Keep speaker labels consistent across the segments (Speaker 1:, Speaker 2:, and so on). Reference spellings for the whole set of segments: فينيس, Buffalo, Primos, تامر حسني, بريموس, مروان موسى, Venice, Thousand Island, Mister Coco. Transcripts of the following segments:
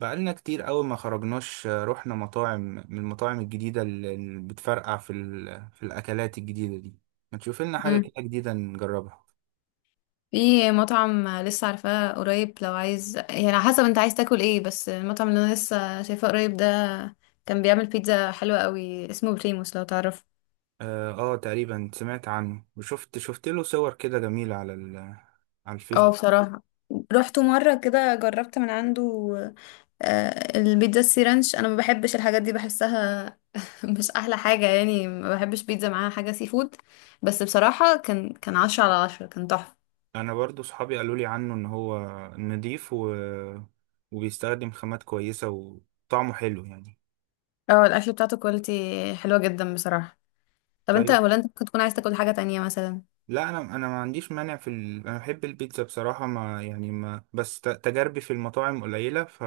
Speaker 1: بقالنا كتير أوي ما خرجناش، رحنا مطاعم من المطاعم الجديدة اللي بتفرقع في الأكلات الجديدة دي. ما تشوف لنا حاجة
Speaker 2: مم.
Speaker 1: كده جديدة نجربها.
Speaker 2: في مطعم لسه عارفاه قريب، لو عايز يعني على حسب انت عايز تاكل ايه. بس المطعم اللي انا لسه شايفاه قريب ده كان بيعمل بيتزا حلوة قوي، اسمه بريموس، لو تعرف.
Speaker 1: تقريبا سمعت عنه، وشفت له صور كده جميلة على على
Speaker 2: اه
Speaker 1: الفيسبوك.
Speaker 2: بصراحة رحت مرة كده جربت من عنده. البيتزا السي رانش انا ما بحبش الحاجات دي، بحسها مش احلى حاجة يعني. ما بحبش بيتزا معاها حاجة سي فود. بس بصراحة كان 10/10، كان تحفة.
Speaker 1: أنا برضو صحابي قالوا لي عنه إن هو نضيف وبيستخدم خامات كويسة وطعمه حلو يعني.
Speaker 2: اه الاكل بتاعته كواليتي، حلوة جدا بصراحة. طب انت،
Speaker 1: طيب،
Speaker 2: ولا انت ممكن تكون عايز تاكل حاجة تانية مثلا؟
Speaker 1: لا انا ما عنديش مانع انا بحب البيتزا بصراحه، ما يعني ما بس ت- تجاربي في المطاعم قليله،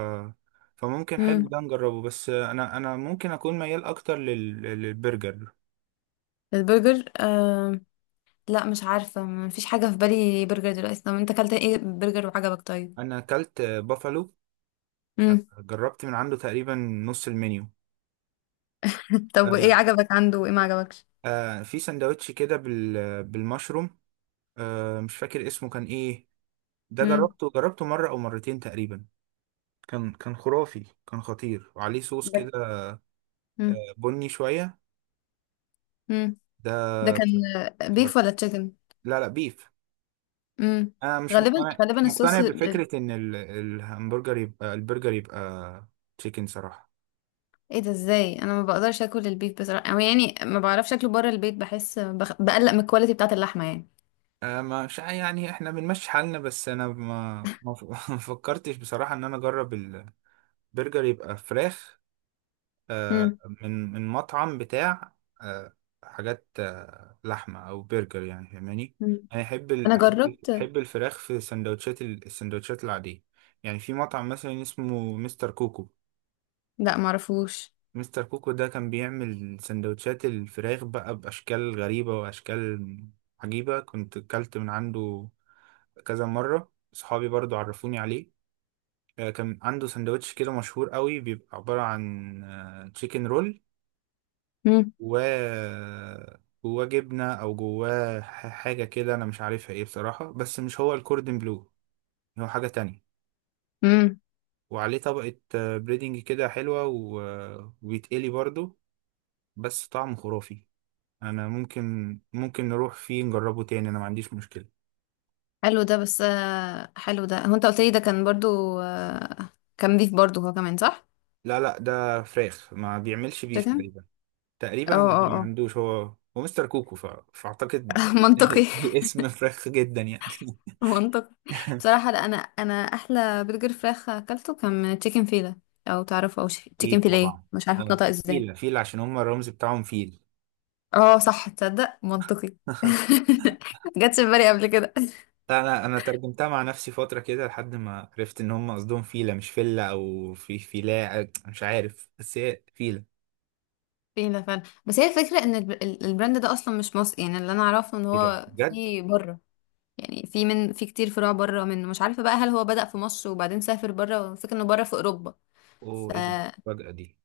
Speaker 1: فممكن حلو
Speaker 2: امم
Speaker 1: ده نجربه، بس انا ممكن اكون ميال اكتر للبرجر.
Speaker 2: البرجر لا مش عارفة، مفيش حاجة في بالي برجر دلوقتي. طب انت اكلت ايه برجر وعجبك؟ طيب.
Speaker 1: انا اكلت بافالو،
Speaker 2: امم
Speaker 1: جربت من عنده تقريبا نص المنيو.
Speaker 2: طب ايه
Speaker 1: آه
Speaker 2: عجبك عنده وايه ما عجبكش؟
Speaker 1: في سندوتش كده بالمشروم، مش فاكر اسمه كان ايه. ده
Speaker 2: امم
Speaker 1: جربته مره او مرتين تقريبا. كان خرافي، كان خطير، وعليه صوص
Speaker 2: ده
Speaker 1: كده
Speaker 2: امم
Speaker 1: بني شويه.
Speaker 2: امم
Speaker 1: ده
Speaker 2: ده كان بيف ولا تشيكن؟
Speaker 1: لا، لا بيف.
Speaker 2: امم
Speaker 1: انا مش
Speaker 2: غالبا
Speaker 1: مقتنع مش
Speaker 2: غالبا
Speaker 1: مقتنع
Speaker 2: الصوص
Speaker 1: بفكره ان الهمبرجر يبقى، البرجر يبقى تشيكن صراحه.
Speaker 2: ايه ده ازاي؟ انا ما بقدرش اكل البيف بصراحة، او يعني ما بعرفش اكله بره البيت، بحس بقلق من الكواليتي بتاعة اللحمة يعني.
Speaker 1: أه، مش يعني احنا بنمشي حالنا، بس انا ما ما ف- ما فكرتش بصراحه ان انا اجرب البرجر يبقى فراخ. أه،
Speaker 2: امم
Speaker 1: من مطعم بتاع، أه، حاجات، أه، لحمه او برجر يعني فاهماني.
Speaker 2: امم
Speaker 1: انا احب ال-
Speaker 2: انا
Speaker 1: احب
Speaker 2: جربت.
Speaker 1: أحب الفراخ في سندوتشات السندوتشات العاديه. يعني في مطعم مثلا اسمه مستر كوكو.
Speaker 2: لا معرفوش.
Speaker 1: مستر كوكو ده كان بيعمل سندوتشات الفراخ بقى بأشكال غريبة، وأشكال عجيبة. كنت أكلت من عنده كذا مرة، صحابي برضو عرفوني عليه. آه، كان عنده سندوتش كده مشهور قوي، بيبقى عبارة عن تشيكن رول و جواه جبنة، أو جواه حاجة كده أنا مش عارفها إيه بصراحة، بس مش هو الكوردن بلو، هو حاجة تانية.
Speaker 2: امم
Speaker 1: وعليه طبقة بريدنج كده حلوة، وبيتقلي برضو، بس طعمه خرافي. انا ممكن نروح فيه نجربه تاني، انا ما عنديش مشكلة.
Speaker 2: حلو ده، بس حلو ده، هو انت قلت لي ده كان برضو كان بيف برضو هو كمان صح؟
Speaker 1: لا لا، ده فراخ، ما بيعملش بيف
Speaker 2: تشيكن.
Speaker 1: تقريبا.
Speaker 2: اه
Speaker 1: تقريبا
Speaker 2: اه
Speaker 1: ما
Speaker 2: اه.
Speaker 1: عندوش، هو مستر كوكو، فاعتقد.
Speaker 2: منطقي.
Speaker 1: الاسم فراخ جدا يعني.
Speaker 2: منطقي بصراحة. لا انا احلى برجر فراخ اكلته كان من تشيكن فيلا، او تعرفه او تشيكن
Speaker 1: اكيد
Speaker 2: فيليه،
Speaker 1: طبعا.
Speaker 2: مش عارفة
Speaker 1: اه،
Speaker 2: اتنطق ازاي.
Speaker 1: فيل فيل عشان هم الرمز بتاعهم فيل.
Speaker 2: اه صح، تصدق منطقي. جاتش في بالي قبل كده.
Speaker 1: لا، انا ترجمتها مع نفسي فترة كده لحد ما عرفت ان هم قصدهم فيلة، مش فيلة او في فيلاء مش عارف، بس هي فيلة.
Speaker 2: فيلا فعلا. بس هي الفكرة ان البراند ده اصلا مش مصري. يعني اللي انا اعرفه ان
Speaker 1: ايه ده
Speaker 2: هو
Speaker 1: بجد؟
Speaker 2: في بره. يعني في كتير فروع بره منه، مش عارفة بقى هل هو بدأ في مصر وبعدين سافر بره. فكرة انه بره في اوروبا.
Speaker 1: اوه،
Speaker 2: ف
Speaker 1: ايه ده الفجأة دي؟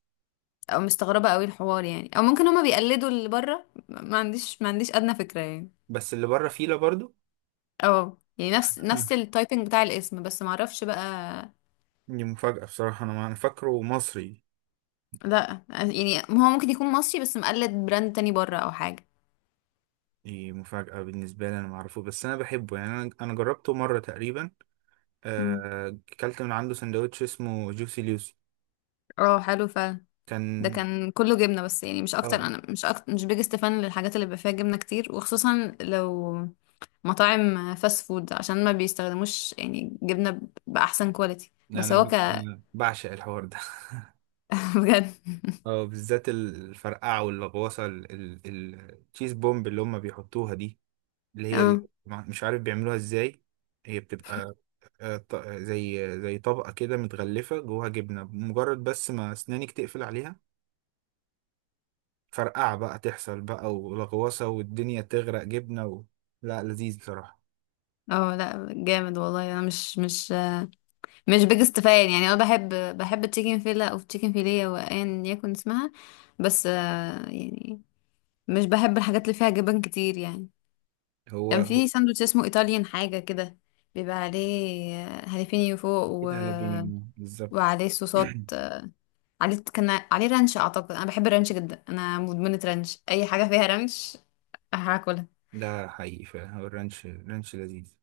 Speaker 2: او مستغربة قوي الحوار يعني. او ممكن هما بيقلدوا اللي بره، ما عنديش ادنى فكرة يعني.
Speaker 1: بس اللي بره فيلة برضو.
Speaker 2: اه يعني نفس نفس التايبنج بتاع الاسم، بس ما اعرفش بقى.
Speaker 1: دي مفاجأة بصراحة، أنا ما أنا فاكره مصري.
Speaker 2: لا يعني هو ممكن يكون مصري بس مقلد براند تاني بره او حاجة.
Speaker 1: دي مفاجأة بالنسبة لي، أنا معرفوش، بس أنا بحبه يعني. أنا جربته مرة تقريبا.
Speaker 2: مم.
Speaker 1: آه، أكلت من عنده سندوتش اسمه جوسي لوسي.
Speaker 2: اه حلو فعلا. ده
Speaker 1: كان.
Speaker 2: كان كله جبنه بس يعني، مش اكتر.
Speaker 1: آه،
Speaker 2: انا مش أكتر مش بيجست فان للحاجات اللي بيبقى فيها جبنه كتير، وخصوصا لو مطاعم فاست فود عشان ما بيستخدموش يعني جبنه باحسن كواليتي.
Speaker 1: لا،
Speaker 2: بس هو ك
Speaker 1: أنا بعشق الحوار ده.
Speaker 2: بجد.
Speaker 1: آه، بالذات الفرقعة واللغوصة، التشيز بومب اللي هما بيحطوها دي، اللي هي
Speaker 2: اه
Speaker 1: مش عارف بيعملوها إزاي. هي بتبقى، آه، زي طبقة كده متغلفة جواها جبنة مجرد، بس ما أسنانك تقفل عليها، فرقعة بقى تحصل بقى، ولغوصة، والدنيا تغرق جبنة. لا، لذيذ بصراحة.
Speaker 2: اه. لا جامد والله. انا مش بيجست فان يعني. انا بحب بحب التشيكن فيلا او تشيكن فيليه وايا يكن اسمها. بس يعني مش بحب الحاجات اللي فيها جبن كتير يعني.
Speaker 1: هو
Speaker 2: كان
Speaker 1: هو
Speaker 2: في ساندوتش اسمه ايطاليان حاجه كده، بيبقى عليه هاليفينيو فوق،
Speaker 1: كده على بيني بالظبط.
Speaker 2: وعليه صوصات عليه كان عليه رانش اعتقد. انا بحب الرانش جدا، انا مدمنة رانش، اي حاجة فيها رانش هاكلها.
Speaker 1: ده حقيقي فعلا، هو الرانش، لذيذ.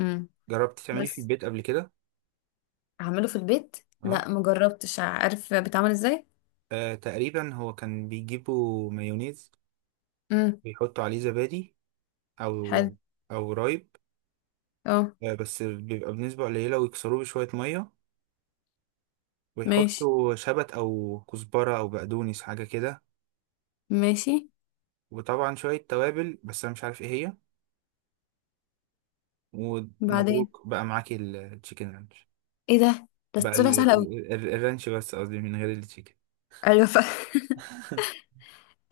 Speaker 2: امم
Speaker 1: جربت تعمليه في
Speaker 2: بس
Speaker 1: البيت قبل كده؟
Speaker 2: اعمله في البيت؟ لا
Speaker 1: اه،
Speaker 2: مجربتش، عارف بيتعمل ازاي؟
Speaker 1: آه، تقريبا هو كان بيجيبوا مايونيز،
Speaker 2: امم
Speaker 1: بيحطوا عليه زبادي، او
Speaker 2: حلو.
Speaker 1: او رايب.
Speaker 2: اه.
Speaker 1: آه، بس بيبقى بنسبة قليلة، ويكسروه بشوية مية،
Speaker 2: ماشي
Speaker 1: ويحطوا شبت او كزبرة او بقدونس حاجة كده.
Speaker 2: ماشي.
Speaker 1: وطبعا شوية توابل، بس انا مش عارف ايه هي.
Speaker 2: بعدين.
Speaker 1: ومبروك بقى معاكي التشيكن رانش.
Speaker 2: ايه ده؟ ده
Speaker 1: بقى
Speaker 2: طلع سهل قوي.
Speaker 1: الرانش بس قصدي، من غير التشيكن.
Speaker 2: ايوه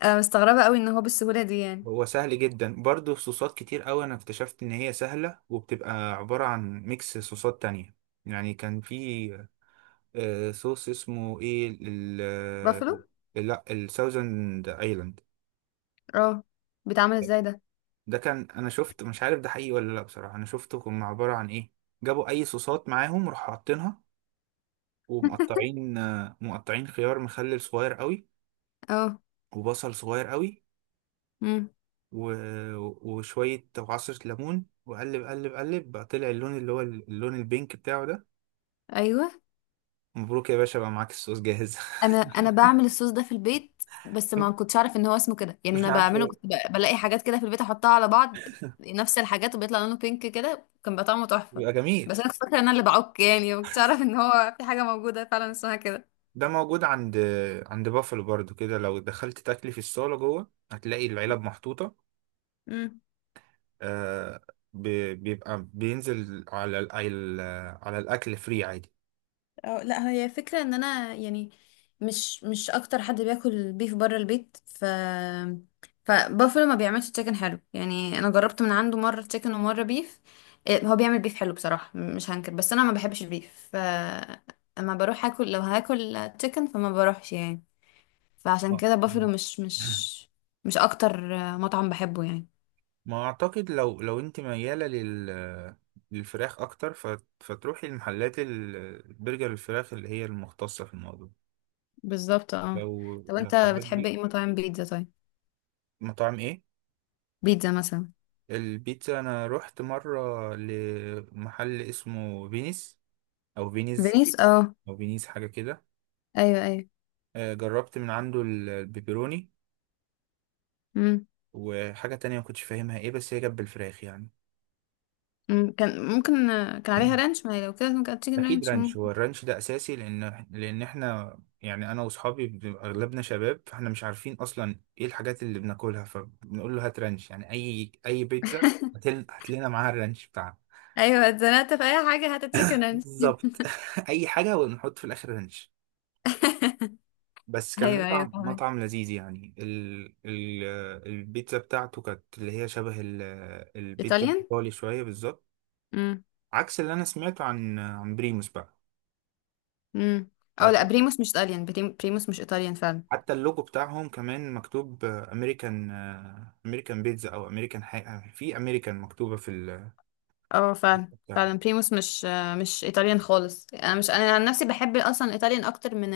Speaker 2: انا مستغربة قوي ان هو بالسهولة دي يعني.
Speaker 1: هو سهل جدا برضه. صوصات كتير قوي انا اكتشفت ان هي سهله، وبتبقى عباره عن ميكس صوصات تانية. يعني كان في، آه، صوص اسمه ايه، ال
Speaker 2: بافلو.
Speaker 1: ال- لا الساوزند ايلاند.
Speaker 2: اه، بيتعمل ازاي ده؟
Speaker 1: ده كان، انا شفت مش عارف ده حقيقي ولا لا بصراحه. انا شفته كان عباره عن ايه، جابوا اي صوصات معاهم راحوا حاطينها، ومقطعين، آه، مقطعين خيار مخلل صغير قوي،
Speaker 2: اه.
Speaker 1: وبصل صغير قوي،
Speaker 2: امم
Speaker 1: و... وشوية وعصرة ليمون، وقلب قلب قلب بقى طلع اللون اللي هو اللون البينك بتاعه ده.
Speaker 2: ايوه.
Speaker 1: مبروك يا باشا، بقى معاك الصوص جاهز.
Speaker 2: انا بعمل الصوص ده في البيت، بس ما كنتش اعرف ان هو اسمه كده يعني.
Speaker 1: مش
Speaker 2: انا
Speaker 1: عارف
Speaker 2: بعمله
Speaker 1: إيه.
Speaker 2: كنت بلاقي حاجات كده في البيت احطها على بعض. نفس الحاجات وبيطلع لونه بينك كده، كان بقى طعمه تحفة.
Speaker 1: بيبقى جميل.
Speaker 2: بس انا كنت فاكره ان انا اللي بعك يعني، ما كنتش اعرف ان هو في حاجه موجوده فعلا اسمها كده.
Speaker 1: ده موجود عند بافلو برضو كده، لو دخلت تاكلي في الصالة جوه هتلاقي العلب محطوطة. آه، ب... بيبقى بينزل على على الأكل فري عادي.
Speaker 2: اه لا، هي فكرة ان انا يعني مش اكتر حد بياكل بيف بره البيت. فبافلو ما بيعملش تشيكن حلو يعني. انا جربت من عنده مرة تشيكن ومرة بيف. إيه، هو بيعمل بيف حلو بصراحة مش هنكر، بس انا ما بحبش البيف. ف اما بروح اكل لو هاكل تشيكن فما بروحش يعني. فعشان
Speaker 1: اه.
Speaker 2: كده بافلو مش مش مش اكتر مطعم بحبه يعني.
Speaker 1: ما اعتقد، لو انت مياله للفراخ اكتر، فتروحي المحلات البرجر الفراخ اللي هي المختصه في الموضوع.
Speaker 2: بالظبط اه.
Speaker 1: لو
Speaker 2: طب
Speaker 1: لو
Speaker 2: انت
Speaker 1: حضرتك
Speaker 2: بتحب
Speaker 1: دي.
Speaker 2: ايه مطاعم بيتزا طيب؟
Speaker 1: مطاعم ايه؟
Speaker 2: بيتزا مثلا.
Speaker 1: البيتزا انا رحت مره لمحل اسمه فينيس، او فينيز،
Speaker 2: فينيس اه.
Speaker 1: او فينيس حاجه كده.
Speaker 2: ايوه ايوه.
Speaker 1: آه، جربت من عنده البيبروني،
Speaker 2: امم.
Speaker 1: وحاجه تانية ما كنتش فاهمها ايه، بس هي جنب الفراخ يعني.
Speaker 2: مم، كان ممكن كان عليها رانش. ما هي لو كده ممكن هات تشيكن
Speaker 1: اكيد
Speaker 2: رانش
Speaker 1: رانش،
Speaker 2: ممكن.
Speaker 1: هو الرانش ده اساسي، لان احنا يعني انا واصحابي بنبقى اغلبنا شباب، فاحنا مش عارفين اصلا ايه الحاجات اللي بناكلها، فبنقول له هات رانش. يعني اي بيتزا، هات لنا معاها الرانش بتاعها.
Speaker 2: ايوه، اتزنقت في اي حاجه هات تشيكن رانش.
Speaker 1: بالظبط. اي حاجه ونحط في الاخر رانش. بس كان
Speaker 2: ايوه ايوه
Speaker 1: مطعم
Speaker 2: فاهمك.
Speaker 1: مطعم لذيذ يعني. البيتزا بتاعته كانت اللي هي شبه البيتزا
Speaker 2: ايطاليان.
Speaker 1: الايطالي شويه بالظبط،
Speaker 2: امم
Speaker 1: عكس اللي انا سمعته عن بريموس بقى.
Speaker 2: امم او لا، بريموس مش ايطاليان. بريموس مش ايطاليان فعلا.
Speaker 1: حتى اللوجو بتاعهم كمان مكتوب امريكان، امريكان بيتزا، او امريكان حاجه، في امريكان مكتوبه في
Speaker 2: اه فعلا
Speaker 1: بتاع.
Speaker 2: فعلا. بريموس مش ايطاليان خالص. انا مش انا عن نفسي بحب اصلا الايطاليان اكتر من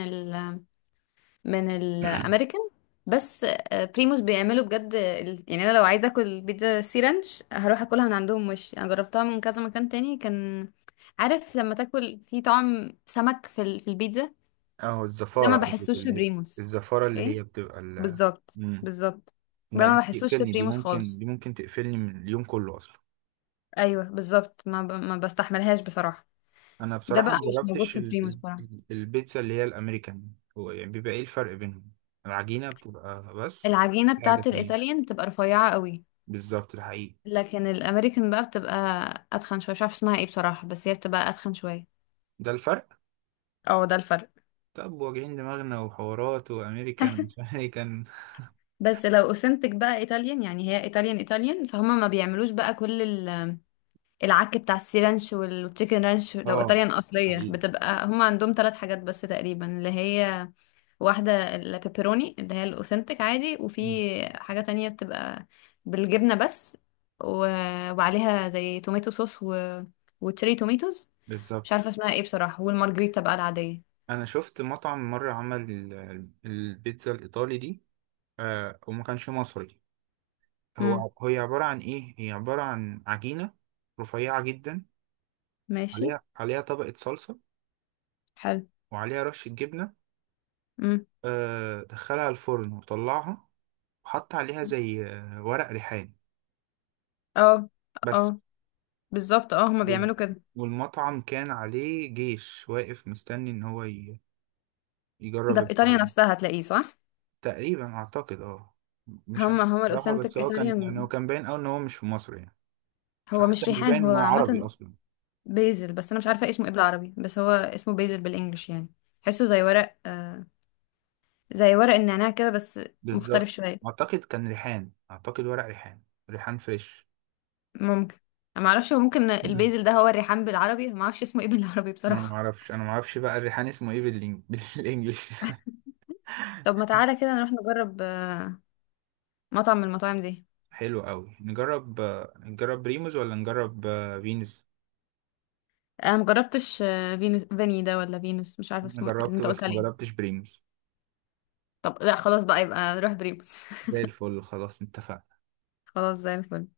Speaker 2: من الامريكان. بس بريموس بيعملوا بجد يعني انا لو عايزه اكل بيتزا سي رانش هروح اكلها من عندهم، مش انا جربتها من كذا مكان تاني كان، عارف لما تاكل في طعم سمك في في البيتزا؟
Speaker 1: اهو
Speaker 2: ده ما
Speaker 1: الزفاره قصدك،
Speaker 2: بحسوش في
Speaker 1: اللي هي
Speaker 2: بريموس.
Speaker 1: الزفاره اللي
Speaker 2: ايه
Speaker 1: هي بتبقى ال.
Speaker 2: بالظبط
Speaker 1: مم.
Speaker 2: بالظبط. ده
Speaker 1: لا،
Speaker 2: ما
Speaker 1: دي
Speaker 2: بحسوش في
Speaker 1: تقفلني، دي
Speaker 2: بريموس
Speaker 1: ممكن
Speaker 2: خالص.
Speaker 1: دي ممكن تقفلني من اليوم كله اصلا.
Speaker 2: ايوه بالظبط، ما بستحملهاش بصراحه.
Speaker 1: انا
Speaker 2: ده
Speaker 1: بصراحه
Speaker 2: بقى
Speaker 1: ما
Speaker 2: مش موجود
Speaker 1: جربتش
Speaker 2: في بريموس بصراحه.
Speaker 1: البيتزا اللي هي الامريكان. هو يعني بيبقى ايه الفرق بينهم؟ العجينه بتبقى بس
Speaker 2: العجينه
Speaker 1: حاجه
Speaker 2: بتاعت
Speaker 1: تانية.
Speaker 2: الايطاليان بتبقى رفيعه قوي.
Speaker 1: بالظبط ده حقيقي.
Speaker 2: لكن الامريكان بقى بتبقى اتخن شويه، مش عارفه اسمها ايه بصراحه، بس هي بتبقى اتخن شويه.
Speaker 1: ده الفرق.
Speaker 2: اه ده الفرق.
Speaker 1: طب واجعين دماغنا وحوارات وامريكان ومش امريكان.
Speaker 2: بس لو اوثنتك بقى ايطاليان يعني، هي ايطاليان ايطاليان. فهم ما بيعملوش بقى كل العك بتاع السي رانش والتشيكن رانش. لو
Speaker 1: اه
Speaker 2: ايطاليان اصليه
Speaker 1: حقيقي.
Speaker 2: بتبقى هم عندهم 3 حاجات بس تقريبا، اللي هي واحدة البيبروني اللي هي الأوثنتك عادي، وفي
Speaker 1: مم.
Speaker 2: حاجة تانية بتبقى بالجبنة بس، و... وعليها زي توميتو صوص و... وتشيري توميتوز، مش
Speaker 1: بالظبط.
Speaker 2: عارفة اسمها ايه بصراحة، والمارجريتا بقى العادية.
Speaker 1: انا شفت مطعم مره عمل البيتزا الايطالي دي. آه، وما كانش مصري.
Speaker 2: امم.
Speaker 1: هو هي عباره عن ايه، هي عباره عن عجينه رفيعه جدا،
Speaker 2: ماشي.
Speaker 1: عليها طبقه صلصه،
Speaker 2: حلو.
Speaker 1: وعليها رشه جبنه،
Speaker 2: امم.
Speaker 1: آه، دخلها الفرن وطلعها، وحط عليها زي، آه، ورق ريحان
Speaker 2: اه
Speaker 1: بس.
Speaker 2: اه بالظبط، اه هما
Speaker 1: وال-
Speaker 2: بيعملوا كده.
Speaker 1: والمطعم كان عليه جيش واقف مستني ان هو يجرب
Speaker 2: ده في ايطاليا
Speaker 1: الفرن.
Speaker 2: نفسها هتلاقيه صح؟
Speaker 1: تقريبا اعتقد اه، مش عارف
Speaker 2: هما
Speaker 1: بصراحة. بس
Speaker 2: الاوثنتيك
Speaker 1: هو كان يعني هو
Speaker 2: ايطاليان.
Speaker 1: كان باين قوي ان هو مش في مصر يعني،
Speaker 2: هو
Speaker 1: حتى
Speaker 2: مش
Speaker 1: مش
Speaker 2: ريحان،
Speaker 1: باين
Speaker 2: هو
Speaker 1: ان هو عربي
Speaker 2: عامة
Speaker 1: اصلا.
Speaker 2: بيزل، بس انا مش عارفة اسمه ايه بالعربي. بس هو اسمه بيزل بالانجلش يعني. تحسه زي ورق زي ورق النعناع كده بس مختلف
Speaker 1: بالظبط.
Speaker 2: شوية.
Speaker 1: اعتقد كان ريحان، اعتقد ورق ريحان، ريحان فريش.
Speaker 2: ممكن. انا معرفش، هو ممكن
Speaker 1: مم.
Speaker 2: البيزل ده هو الريحان بالعربي. ما اعرفش اسمه ايه بالعربي
Speaker 1: انا ما
Speaker 2: بصراحة.
Speaker 1: اعرفش انا ما اعرفش بقى الريحان اسمه ايه بالانجلش.
Speaker 2: طب ما تعالى كده نروح نجرب مطعم من المطاعم دي.
Speaker 1: حلو قوي نجرب، آه، نجرب بريموز ولا نجرب، آه، فينوس؟
Speaker 2: انا مجربتش فينوس فيني ده ولا فينوس، مش عارفة
Speaker 1: انا
Speaker 2: اسمه إيه اللي
Speaker 1: جربته
Speaker 2: انت قلت
Speaker 1: بس ما
Speaker 2: عليه.
Speaker 1: جربتش بريموز.
Speaker 2: طب لا خلاص بقى، يبقى نروح بريموس.
Speaker 1: زي الفل، خلاص اتفقنا.
Speaker 2: خلاص زي الفل.